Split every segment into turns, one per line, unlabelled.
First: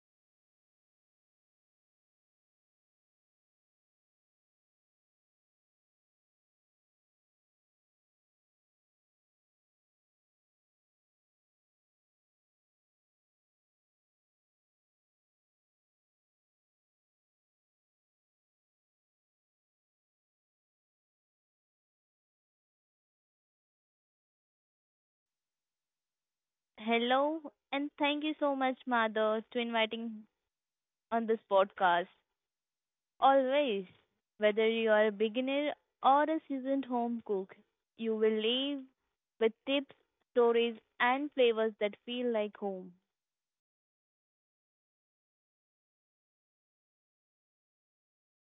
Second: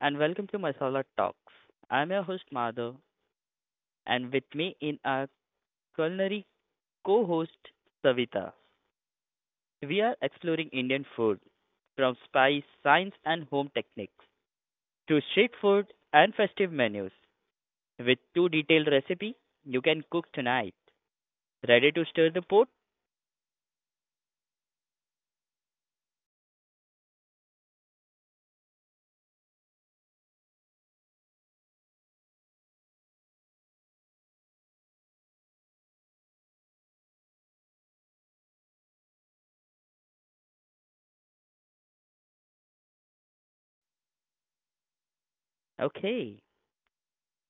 and welcome to Masala Talks. I'm your host, Madhav, and with me in our culinary co host, Savita. We are exploring Indian food from spice, science, and home techniques to street food and festive menus with two detailed recipe you can cook tonight. Ready to stir the pot?
Hello, and thank you so much, Madhav, to inviting on this podcast. Always, whether you are a beginner or a seasoned home cook, you will leave with tips, stories, and flavors that feel like home.
Okay.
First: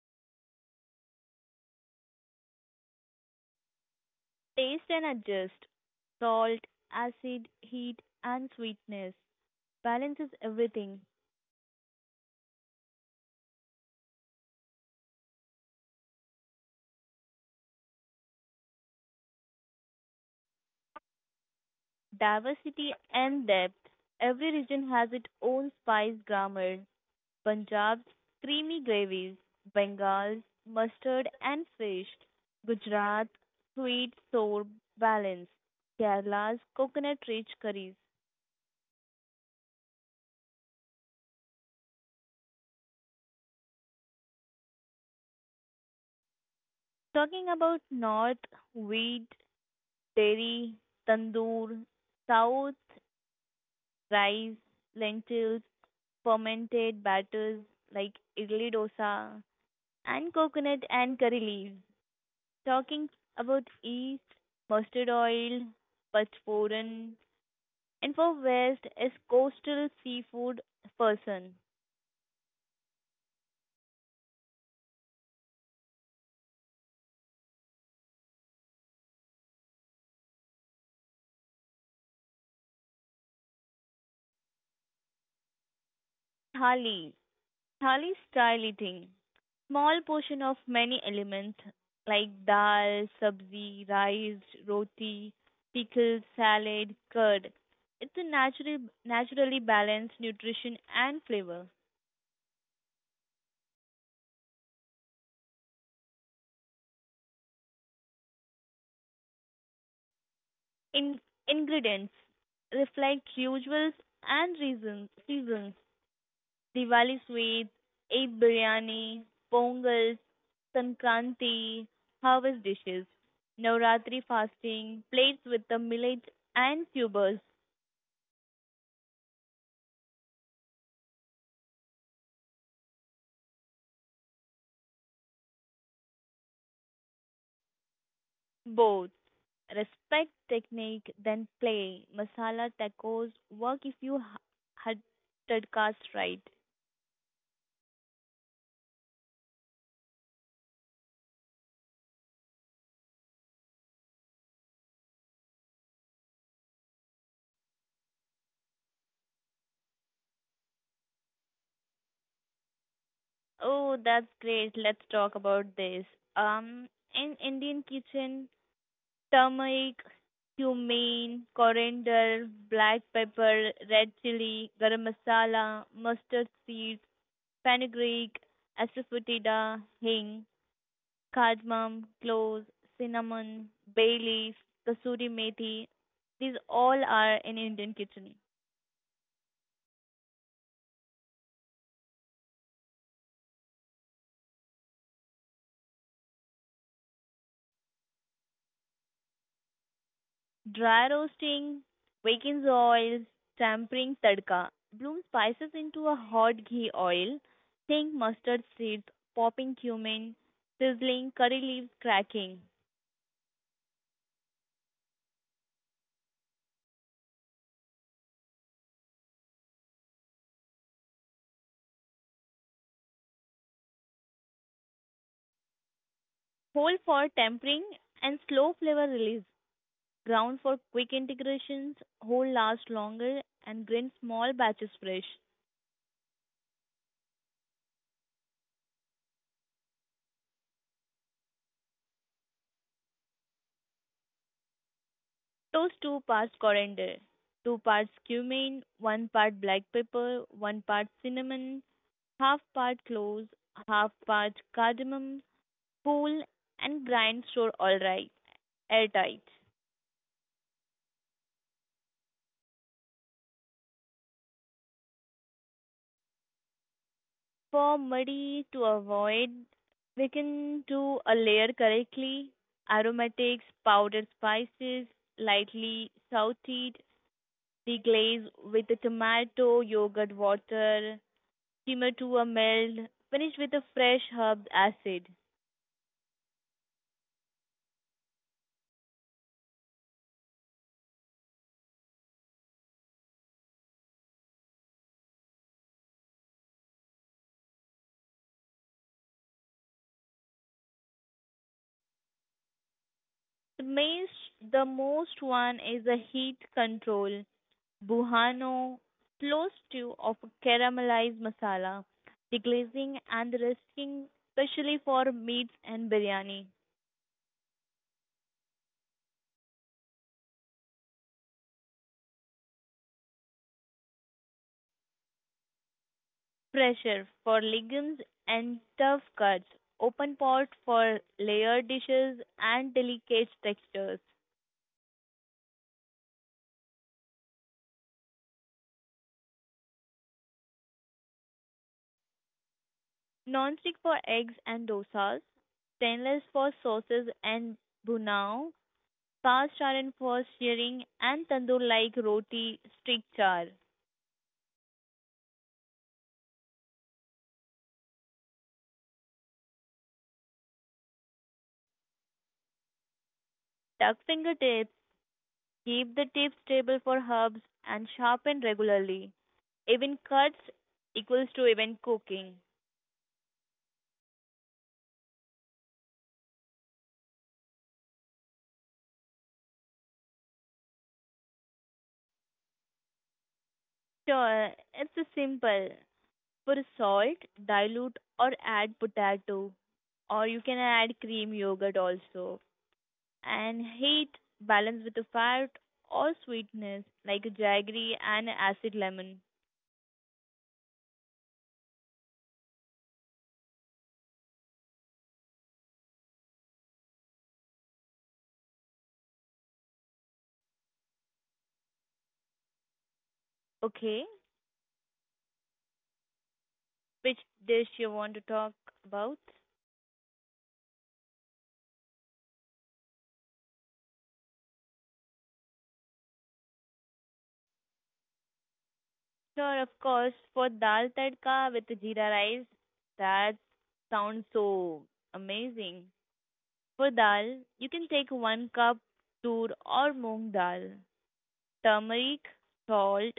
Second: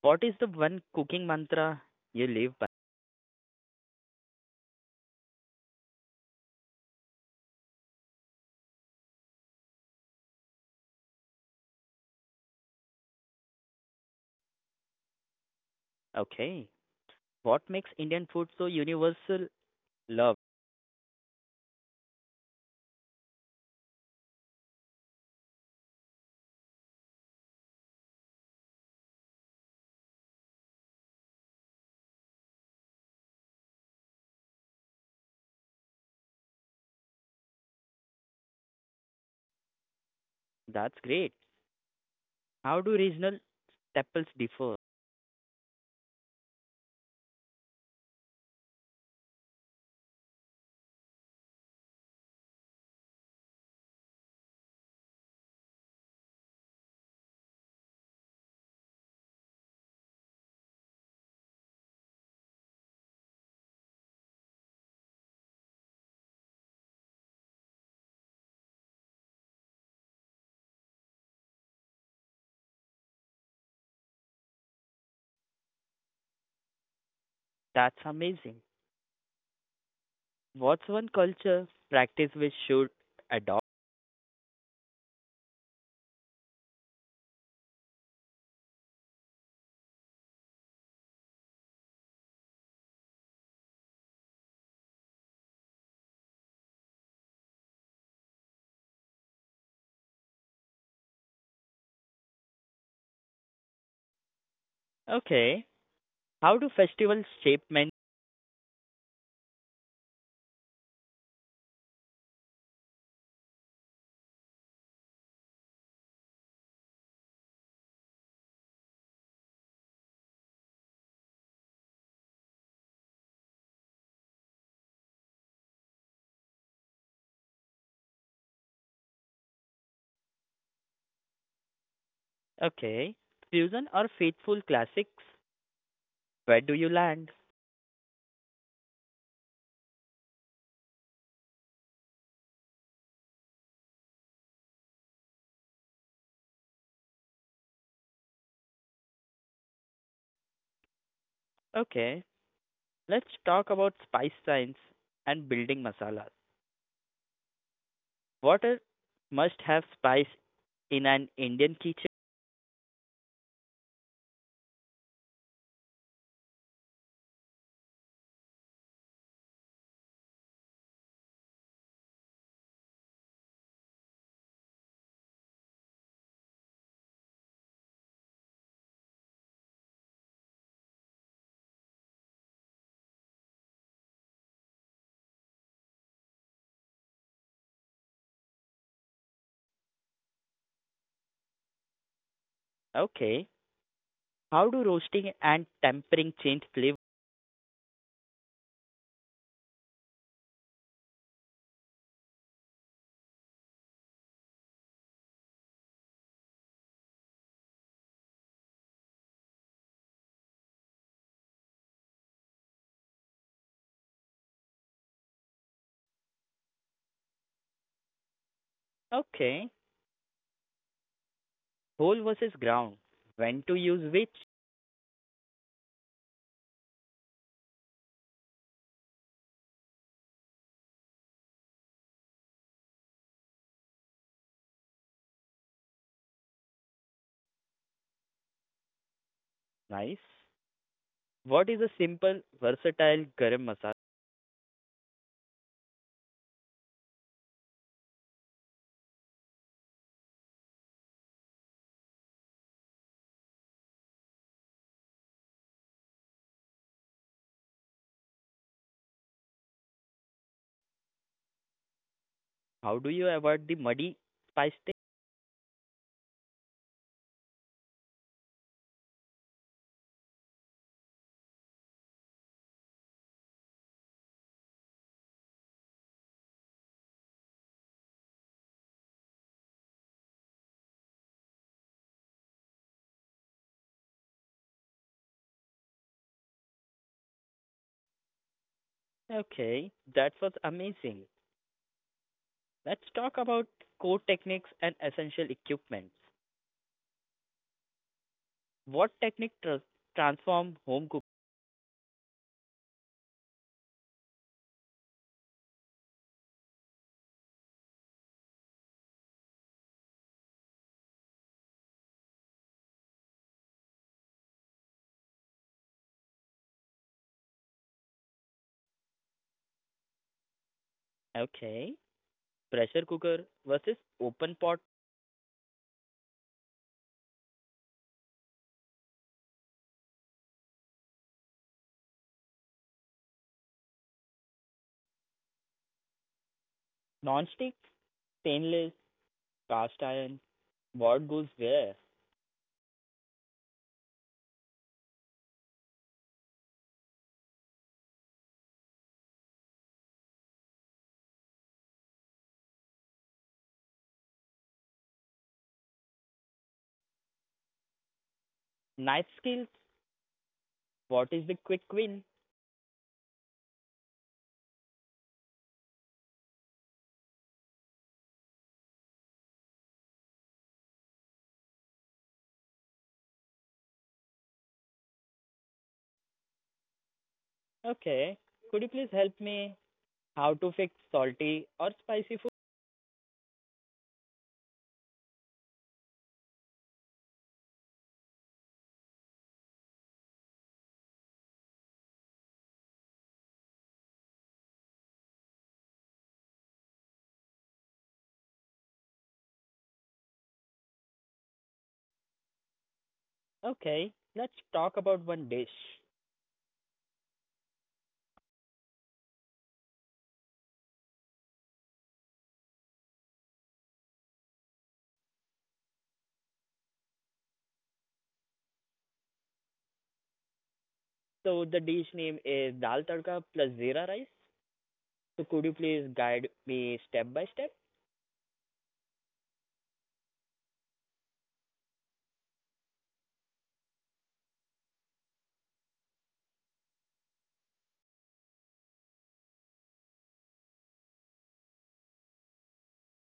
What is the one cooking mantra you live by?
Taste and adjust. Salt, acid, heat, and sweetness. Balances everything.
Okay. What makes Indian food so universal? Love.
Diversity and depth. Every region has its own spice grammar, Punjab's creamy gravies, Bengal's mustard and fish, Gujarat's sweet sour balance, Kerala's coconut rich curries.
That's great. How do regional temples differ?
Talking about north, wheat, dairy, tandoor, south, rice, lentils, fermented batters like idli dosa, and coconut and curry leaves. Talking about east, mustard oil, pachforan, and for West is coastal seafood person.
That's amazing. What's one culture practice we should adopt?
Thali. Thali style eating. Small portion of many elements like dal, sabzi, rice, roti, pickles, salad, curd. It's a natural, naturally balanced nutrition and flavor.
Okay. How do festivals shape men?
In, ingredients reflect usuals and reasons, seasons. Diwali sweets, Eid biryani, Pongal, Sankranti, harvest dishes, Navratri fasting, plates with the millet and tubers,
Okay. Fusion or faithful classics? Where do you land?
both. Respect technique, then play. Masala tacos work if you had tadkas right.
Okay. Let's talk about spice science and building masalas. What are must have spice in an Indian kitchen?
Oh, that's great. Let's talk about this. Um, in Indian kitchen, turmeric, cumin, coriander, black pepper, red chili, garam masala, mustard seeds, fenugreek, asafoetida, hing, cardamom, cloves, cinnamon, bay leaf, kasuri methi. These all are in Indian kitchen.
Okay. How do roasting and tempering change flavor?
Dry roasting, weakens oils, tempering tadka. Bloom spices into a hot ghee oil. Think mustard seeds, popping cumin, sizzling, curry leaves cracking.
Okay. Whole versus ground. When to use which?
Whole for tempering and slow flavor release. Ground for quick integrations, whole last longer and grind small batches fresh.
Nice. What is a simple, versatile garam masala?
Toast 2 parts coriander, 2 parts cumin, 1 part black pepper, 1 part cinnamon, half part cloves, half part cardamom, cool and brine store all right airtight.
How do you avoid the muddy spice taste?
For muddy to avoid, we can do a layer correctly. Aromatics, powdered spices, lightly sauteed, deglaze with the tomato, yogurt water, simmer to a melt, finish with a fresh herb acid.
Okay, that was amazing. Let's talk about core techniques and essential equipment. What technique transform home cooking?
The main, the most one is the heat control. Buhano slow stew of caramelized masala, deglazing and resting specially for meats and biryani.
Okay, pressure cooker versus open pot,
Pressure for legumes and tough cuts, open pot for layered dishes and delicate textures.
non-stick, stainless, cast iron. What goes where?
Non-stick for eggs and dosas, stainless for sauces and bunao, cast iron for searing and tandoor like roti stick char.
Knife skills. What is the quick win?
Duck fingertips keep the tips stable for herbs and sharpen regularly. Even cuts equals to even cooking.
Okay, could you please help me how to fix salty or spicy food?
Sure, it's a simple. Put salt, dilute or add potato or you can add cream yogurt also. And heat balance with the fat or sweetness like jaggery and acid lemon.
Okay, let's talk about one dish.
Okay, which dish you want to talk about?
So the dish name is dal tadka plus zira rice. So could you please guide me step by step?
Sure, of course. For dal tadka with jeera rice, that sounds so amazing. For dal, you can take one cup tur or moong dal, turmeric, salt.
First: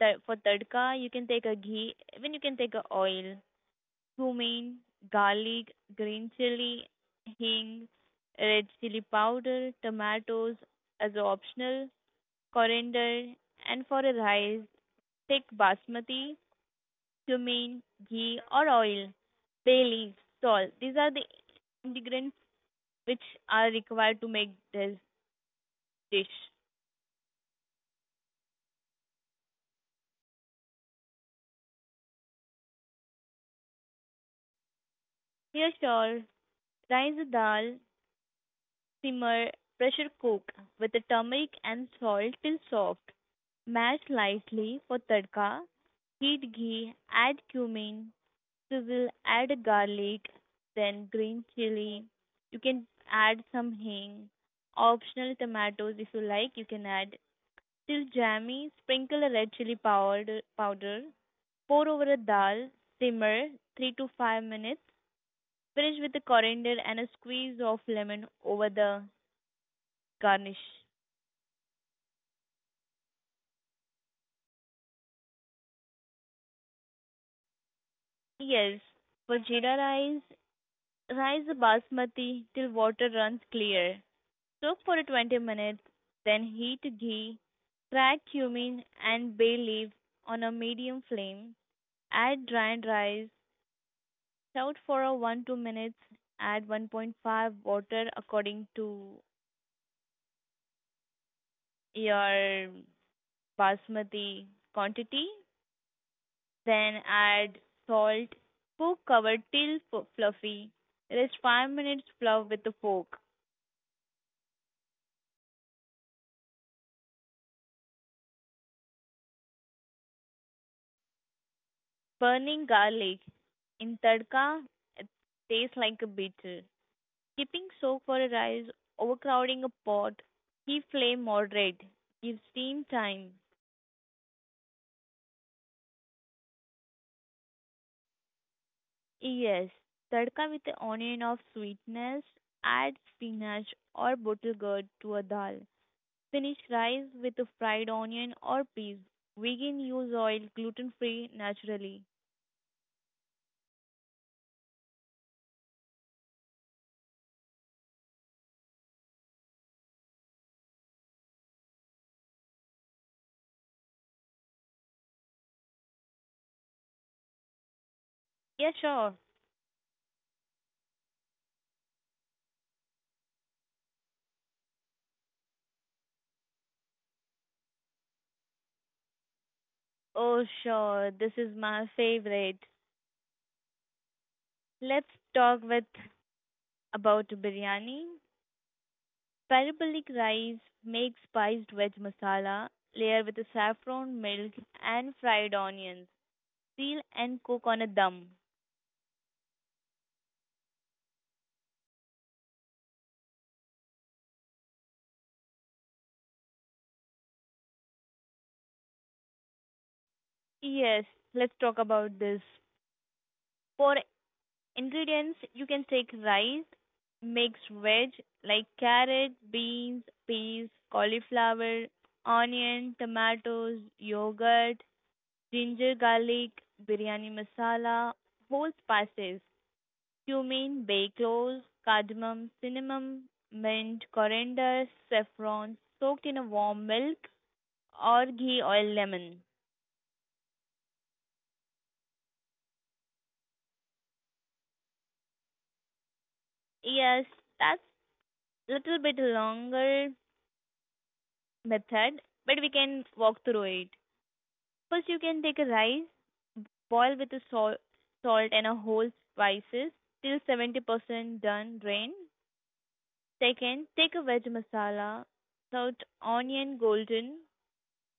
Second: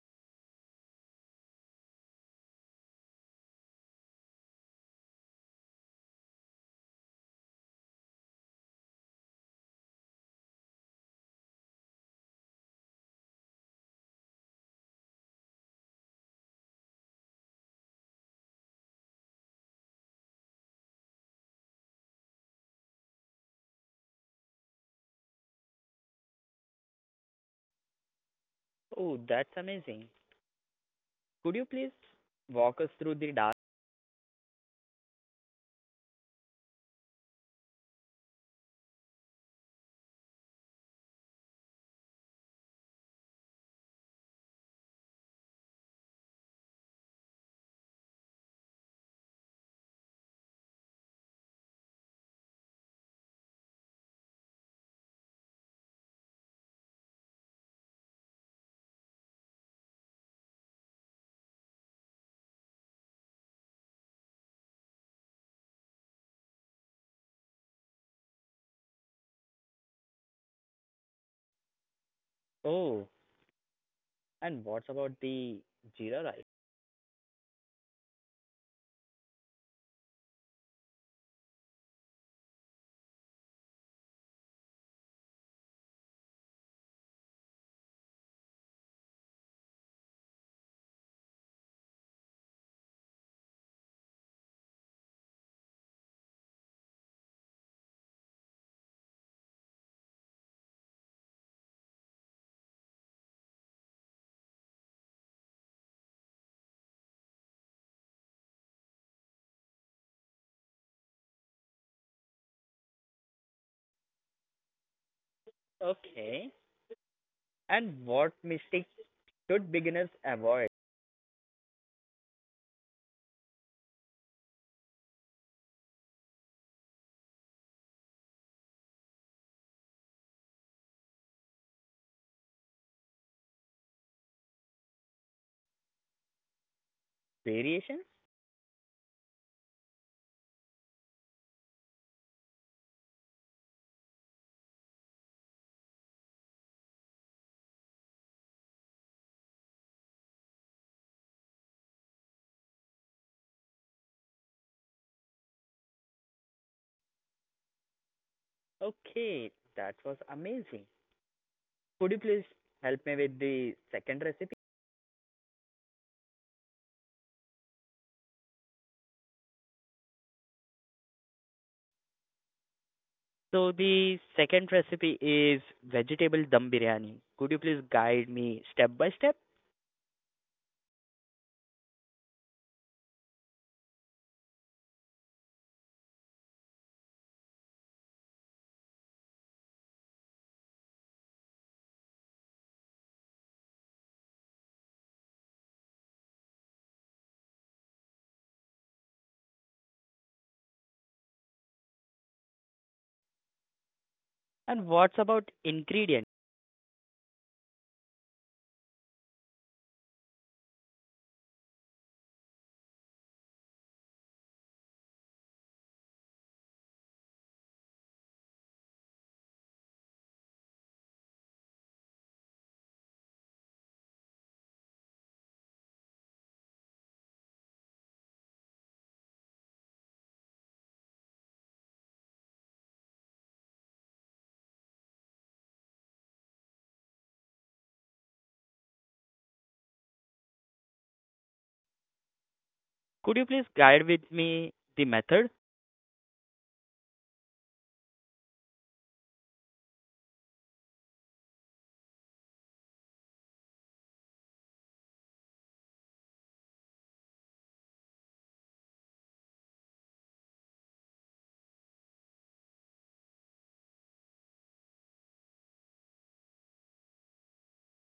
For tadka, you can take a ghee, even you can take a oil, cumin, garlic, green chili, hing, red chili powder, tomatoes as optional, coriander, and for a rice, take basmati cumin, ghee or oil, bay leaves, salt. These are the ingredients which are required to make this dish.
Oh, that's amazing. Could you please walk us through the dal?
Here, sure, rise the dal, simmer, pressure cook with the turmeric and salt till soft. Mash lightly for tadka. Heat ghee, add cumin, sizzle, add garlic, then green chili. You can add some hing. Optional tomatoes if you like, you can add till jammy, sprinkle a red chili powder, pour over a dal, simmer 3 to 5 minutes, finish with the coriander and a squeeze of lemon over the garnish.
Oh, and what's about the jeera rice?
Yes, for jeera rice, rise the basmati till water runs clear. Soak for 20 minutes, then heat ghee, crack cumin and bay leaf on a medium flame. Add dried rice, out for a one, 2 minutes, add 1.5 water according to your basmati quantity, then add salt, cook cover till fluffy, rest 5 minutes fluff with a fork.
Okay. And what mistakes should beginners avoid?
Burning garlic in tadka, it tastes like a beetle. Keeping soak for a rice, overcrowding a pot, keep flame moderate, give steam time.
Variations?
Yes, tadka with the onion of sweetness, add spinach or bottle gourd to a dal. Finish rice with a fried onion or peas. Vegan use oil, gluten free, naturally.
Okay, that was amazing. Could you please help me with the second recipe?
Yeah, sure.
So the second recipe is vegetable dum biryani. Could you please guide me step by step?
Oh, sure. This is my favorite. Let's talk with about biryani. Parabolic rice, make spiced veg masala, layer with saffron, milk, and fried onions. Seal and cook on a dum.
And what's about ingredient?
Yes, let's talk about this. For ingredients, you can take rice, mixed veg like carrot, beans, peas, cauliflower, onion, tomatoes, yogurt, ginger garlic, biryani masala, whole spices, cumin, bay cloves, cardamom, cinnamon, mint, coriander, saffron, soaked in a warm milk or ghee, oil, lemon.
Could you please guide with me the method?
Yes, that's little bit longer method, but we can walk through it. First, you can take a rice, boil with a salt and a whole spices till 70% done, drain. Second, take a veg masala, salt, onion, golden,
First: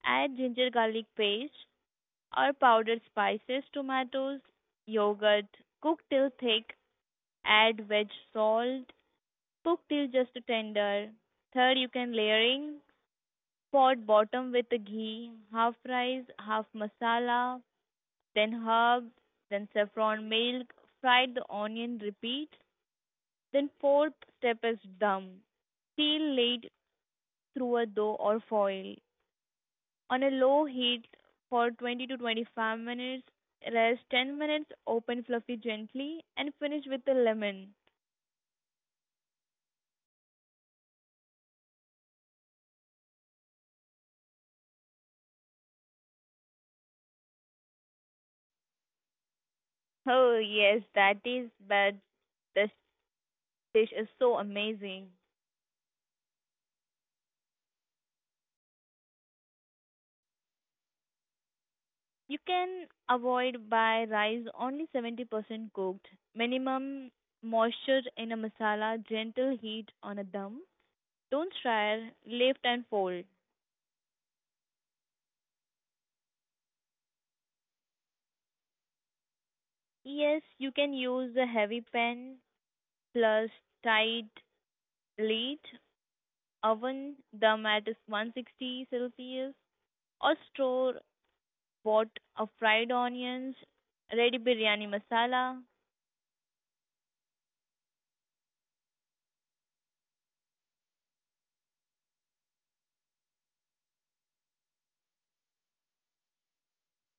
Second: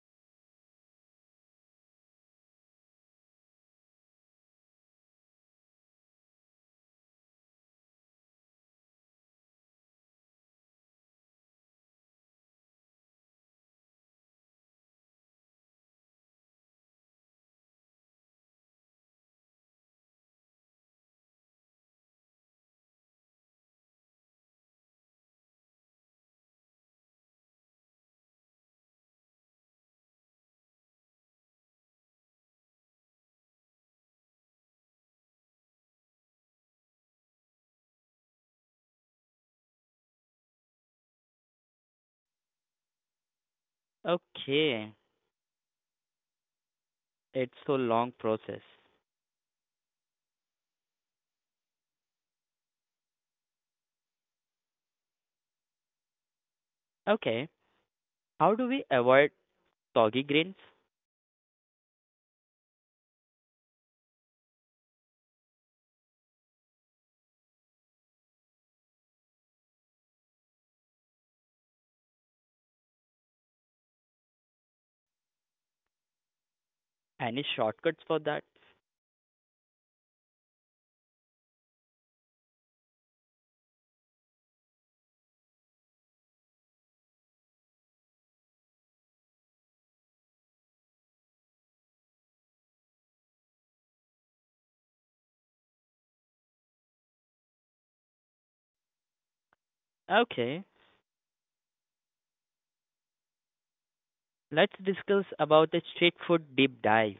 add ginger garlic paste or powdered spices, tomatoes, yogurt, cook till thick, add veg salt, cook till just tender. Third, you can layering, pot bottom with the ghee, half rice, half masala, then herbs, then saffron milk, fried the onion, repeat. Then fourth step is dum. Seal lid through a dough or foil. On a low heat for 20 to 25 minutes, rest 10 minutes, open fluffy gently, and finish with the lemon.
Okay, it's so long process.
Oh yes, that is, but this dish is so amazing.
Okay, how do we avoid soggy grains?
You can avoid by rice only 70% cooked, minimum moisture in a masala, gentle heat on a dum. Don't stir, lift and fold.
Any shortcuts for that?
Yes, you can use a heavy pan plus tight lid, oven them at 160 Celsius, or store pot of fried onions, ready biryani masala.
Okay, let's discuss about the street food deep dive.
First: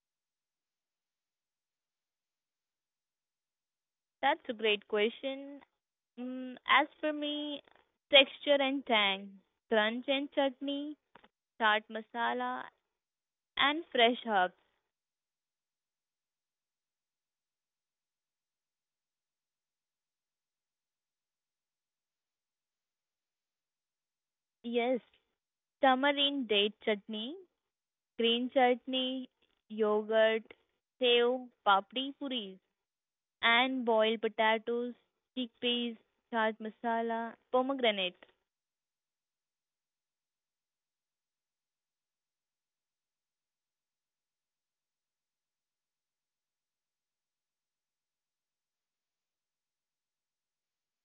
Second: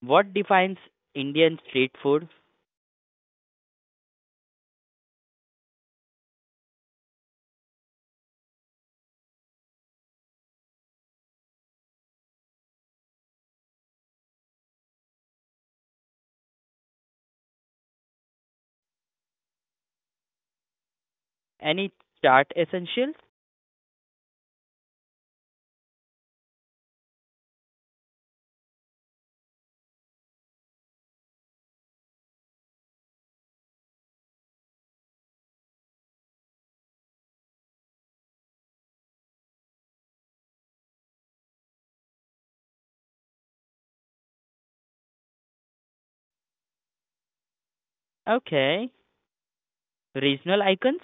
What defines Indian street food?
That's a great question. Mm, as for me, texture and tang, crunch and chutney, chaat masala, and fresh herbs.
Any chart essentials?
Yes, tamarind date chutney, green chutney, yogurt, sev, papdi puris, and boiled potatoes, chickpeas, chaat masala, pomegranate.
Okay, regional icons?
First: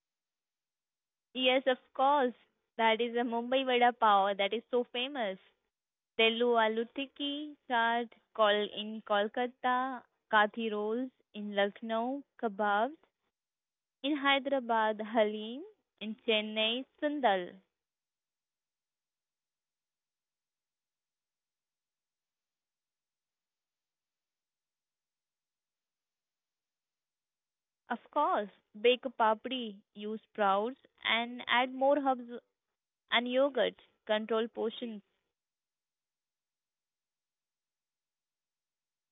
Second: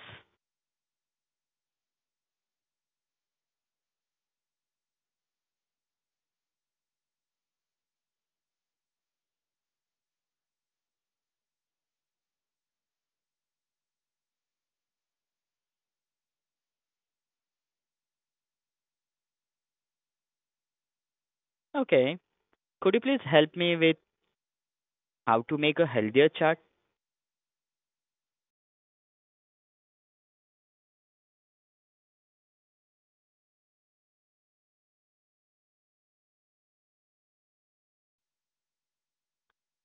Yes, of course. That is a Mumbai vada pav that is so famous. Theluvaalutiki chaat Kol in Kolkata, Kathi rolls in Lucknow, kebabs in Hyderabad, halim in Chennai, sandal.
Okay. Could you please help me with how to make a healthier chart?
Of course, bake a papdi, use sprouts and add more herbs and yogurt. Control portions.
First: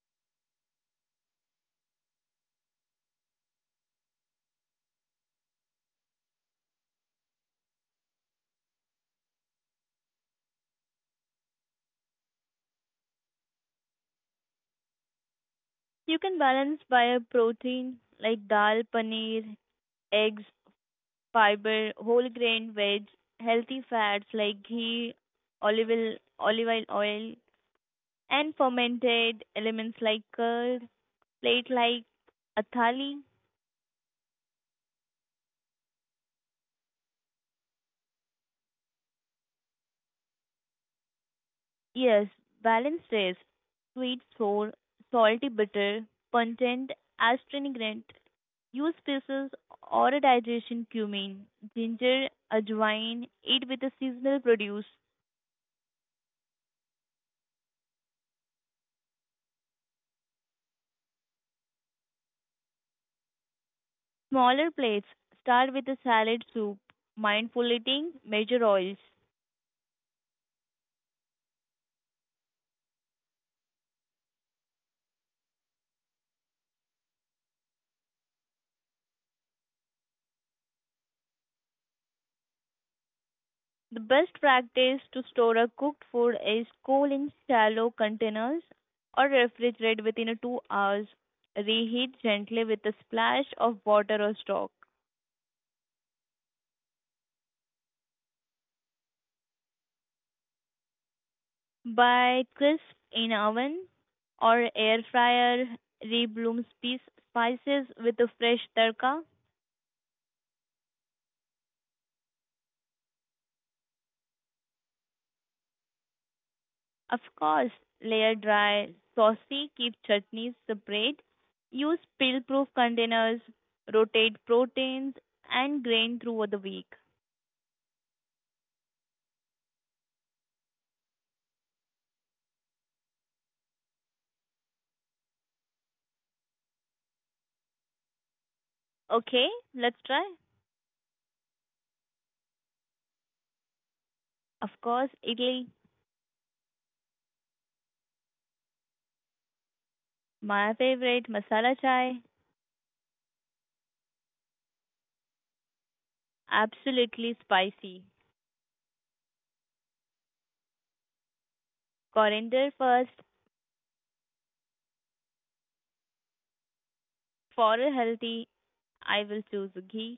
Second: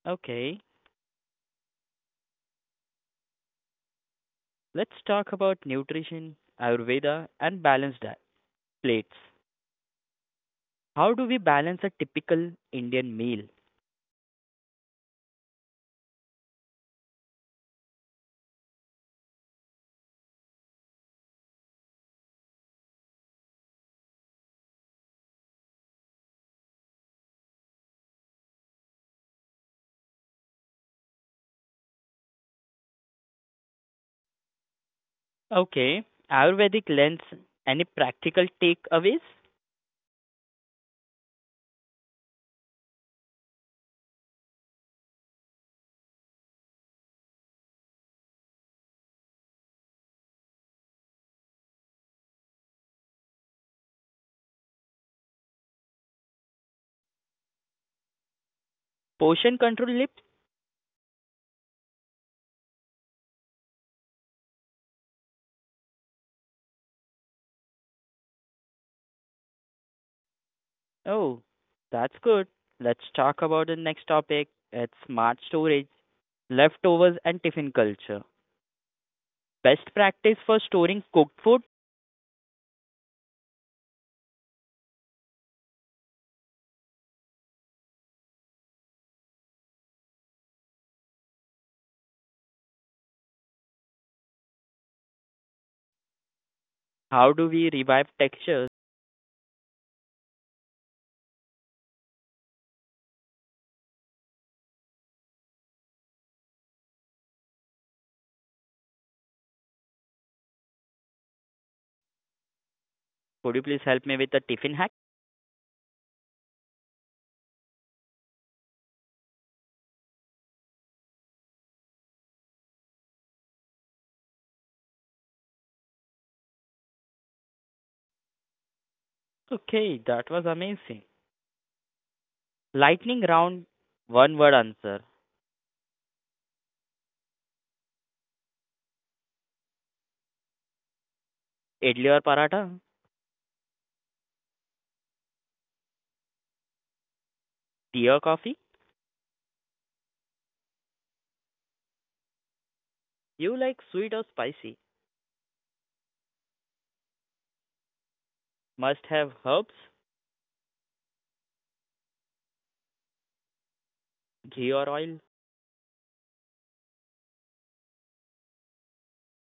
Okay. Let's talk about nutrition, Ayurveda, and balanced diet plates. How do we balance a typical Indian meal?
You can balance by a protein like dal, paneer, eggs, fiber, whole grain veg, healthy fats like ghee, olive oil, oil and fermented elements like curd, plate like athali.
Okay. Ayurvedic lens. Any practical takeaways?
Yes, balanced taste, sweet sour, salty bitter, content astringent. Use spices or a digestion cumin, ginger, ajwain, eat with a seasonal produce.
Portion control lip?
Smaller plates, start with a salad soup. Mindful eating, measure oils.
Oh, that's good. Let's talk about the next topic. It's smart storage, leftovers, and tiffin culture. Best practice for storing cooked food?
The best practice to store a cooked food is cool in shallow containers or refrigerate within a 2 hours. Reheat gently with a splash of water or stock.
How do we revive textures?
Buy crisp in oven or air fryer. Rebloom spices with a fresh tadka.
Could you please help me with the tiffin hack?
Of course, layer dry saucy, keep chutneys separate. Use spill proof containers, rotate proteins and grain throughout the week.
Okay, that was amazing. Lightning round, one word answer.
Okay, let's try.
Idli or paratha?
Of course, Italy,
Tea or coffee?
my favorite masala chai,
You like sweet or spicy?
absolutely spicy.
Must have herbs,
Coriander first,
ghee or oil?
for a healthy, I will choose ghee.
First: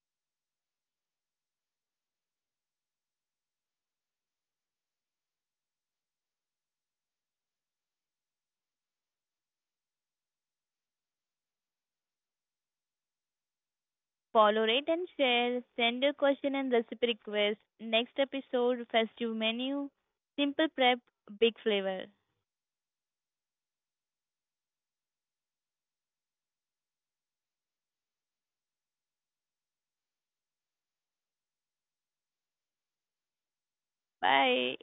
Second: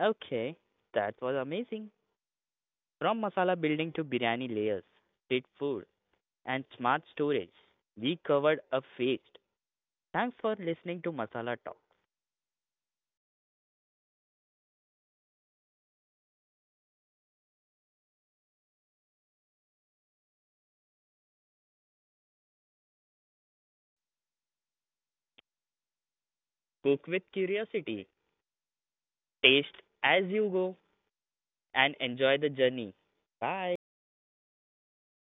Okay, that was amazing. From masala building to biryani layers, street food, and smart storage, we covered a feast. Thanks for listening to Masala Talk.
Follow, rate, and share. Send your question and recipe request. Next episode, festive menu, simple prep, big flavor.
Cook with curiosity, taste as you go, and enjoy the journey. Bye.
Bye.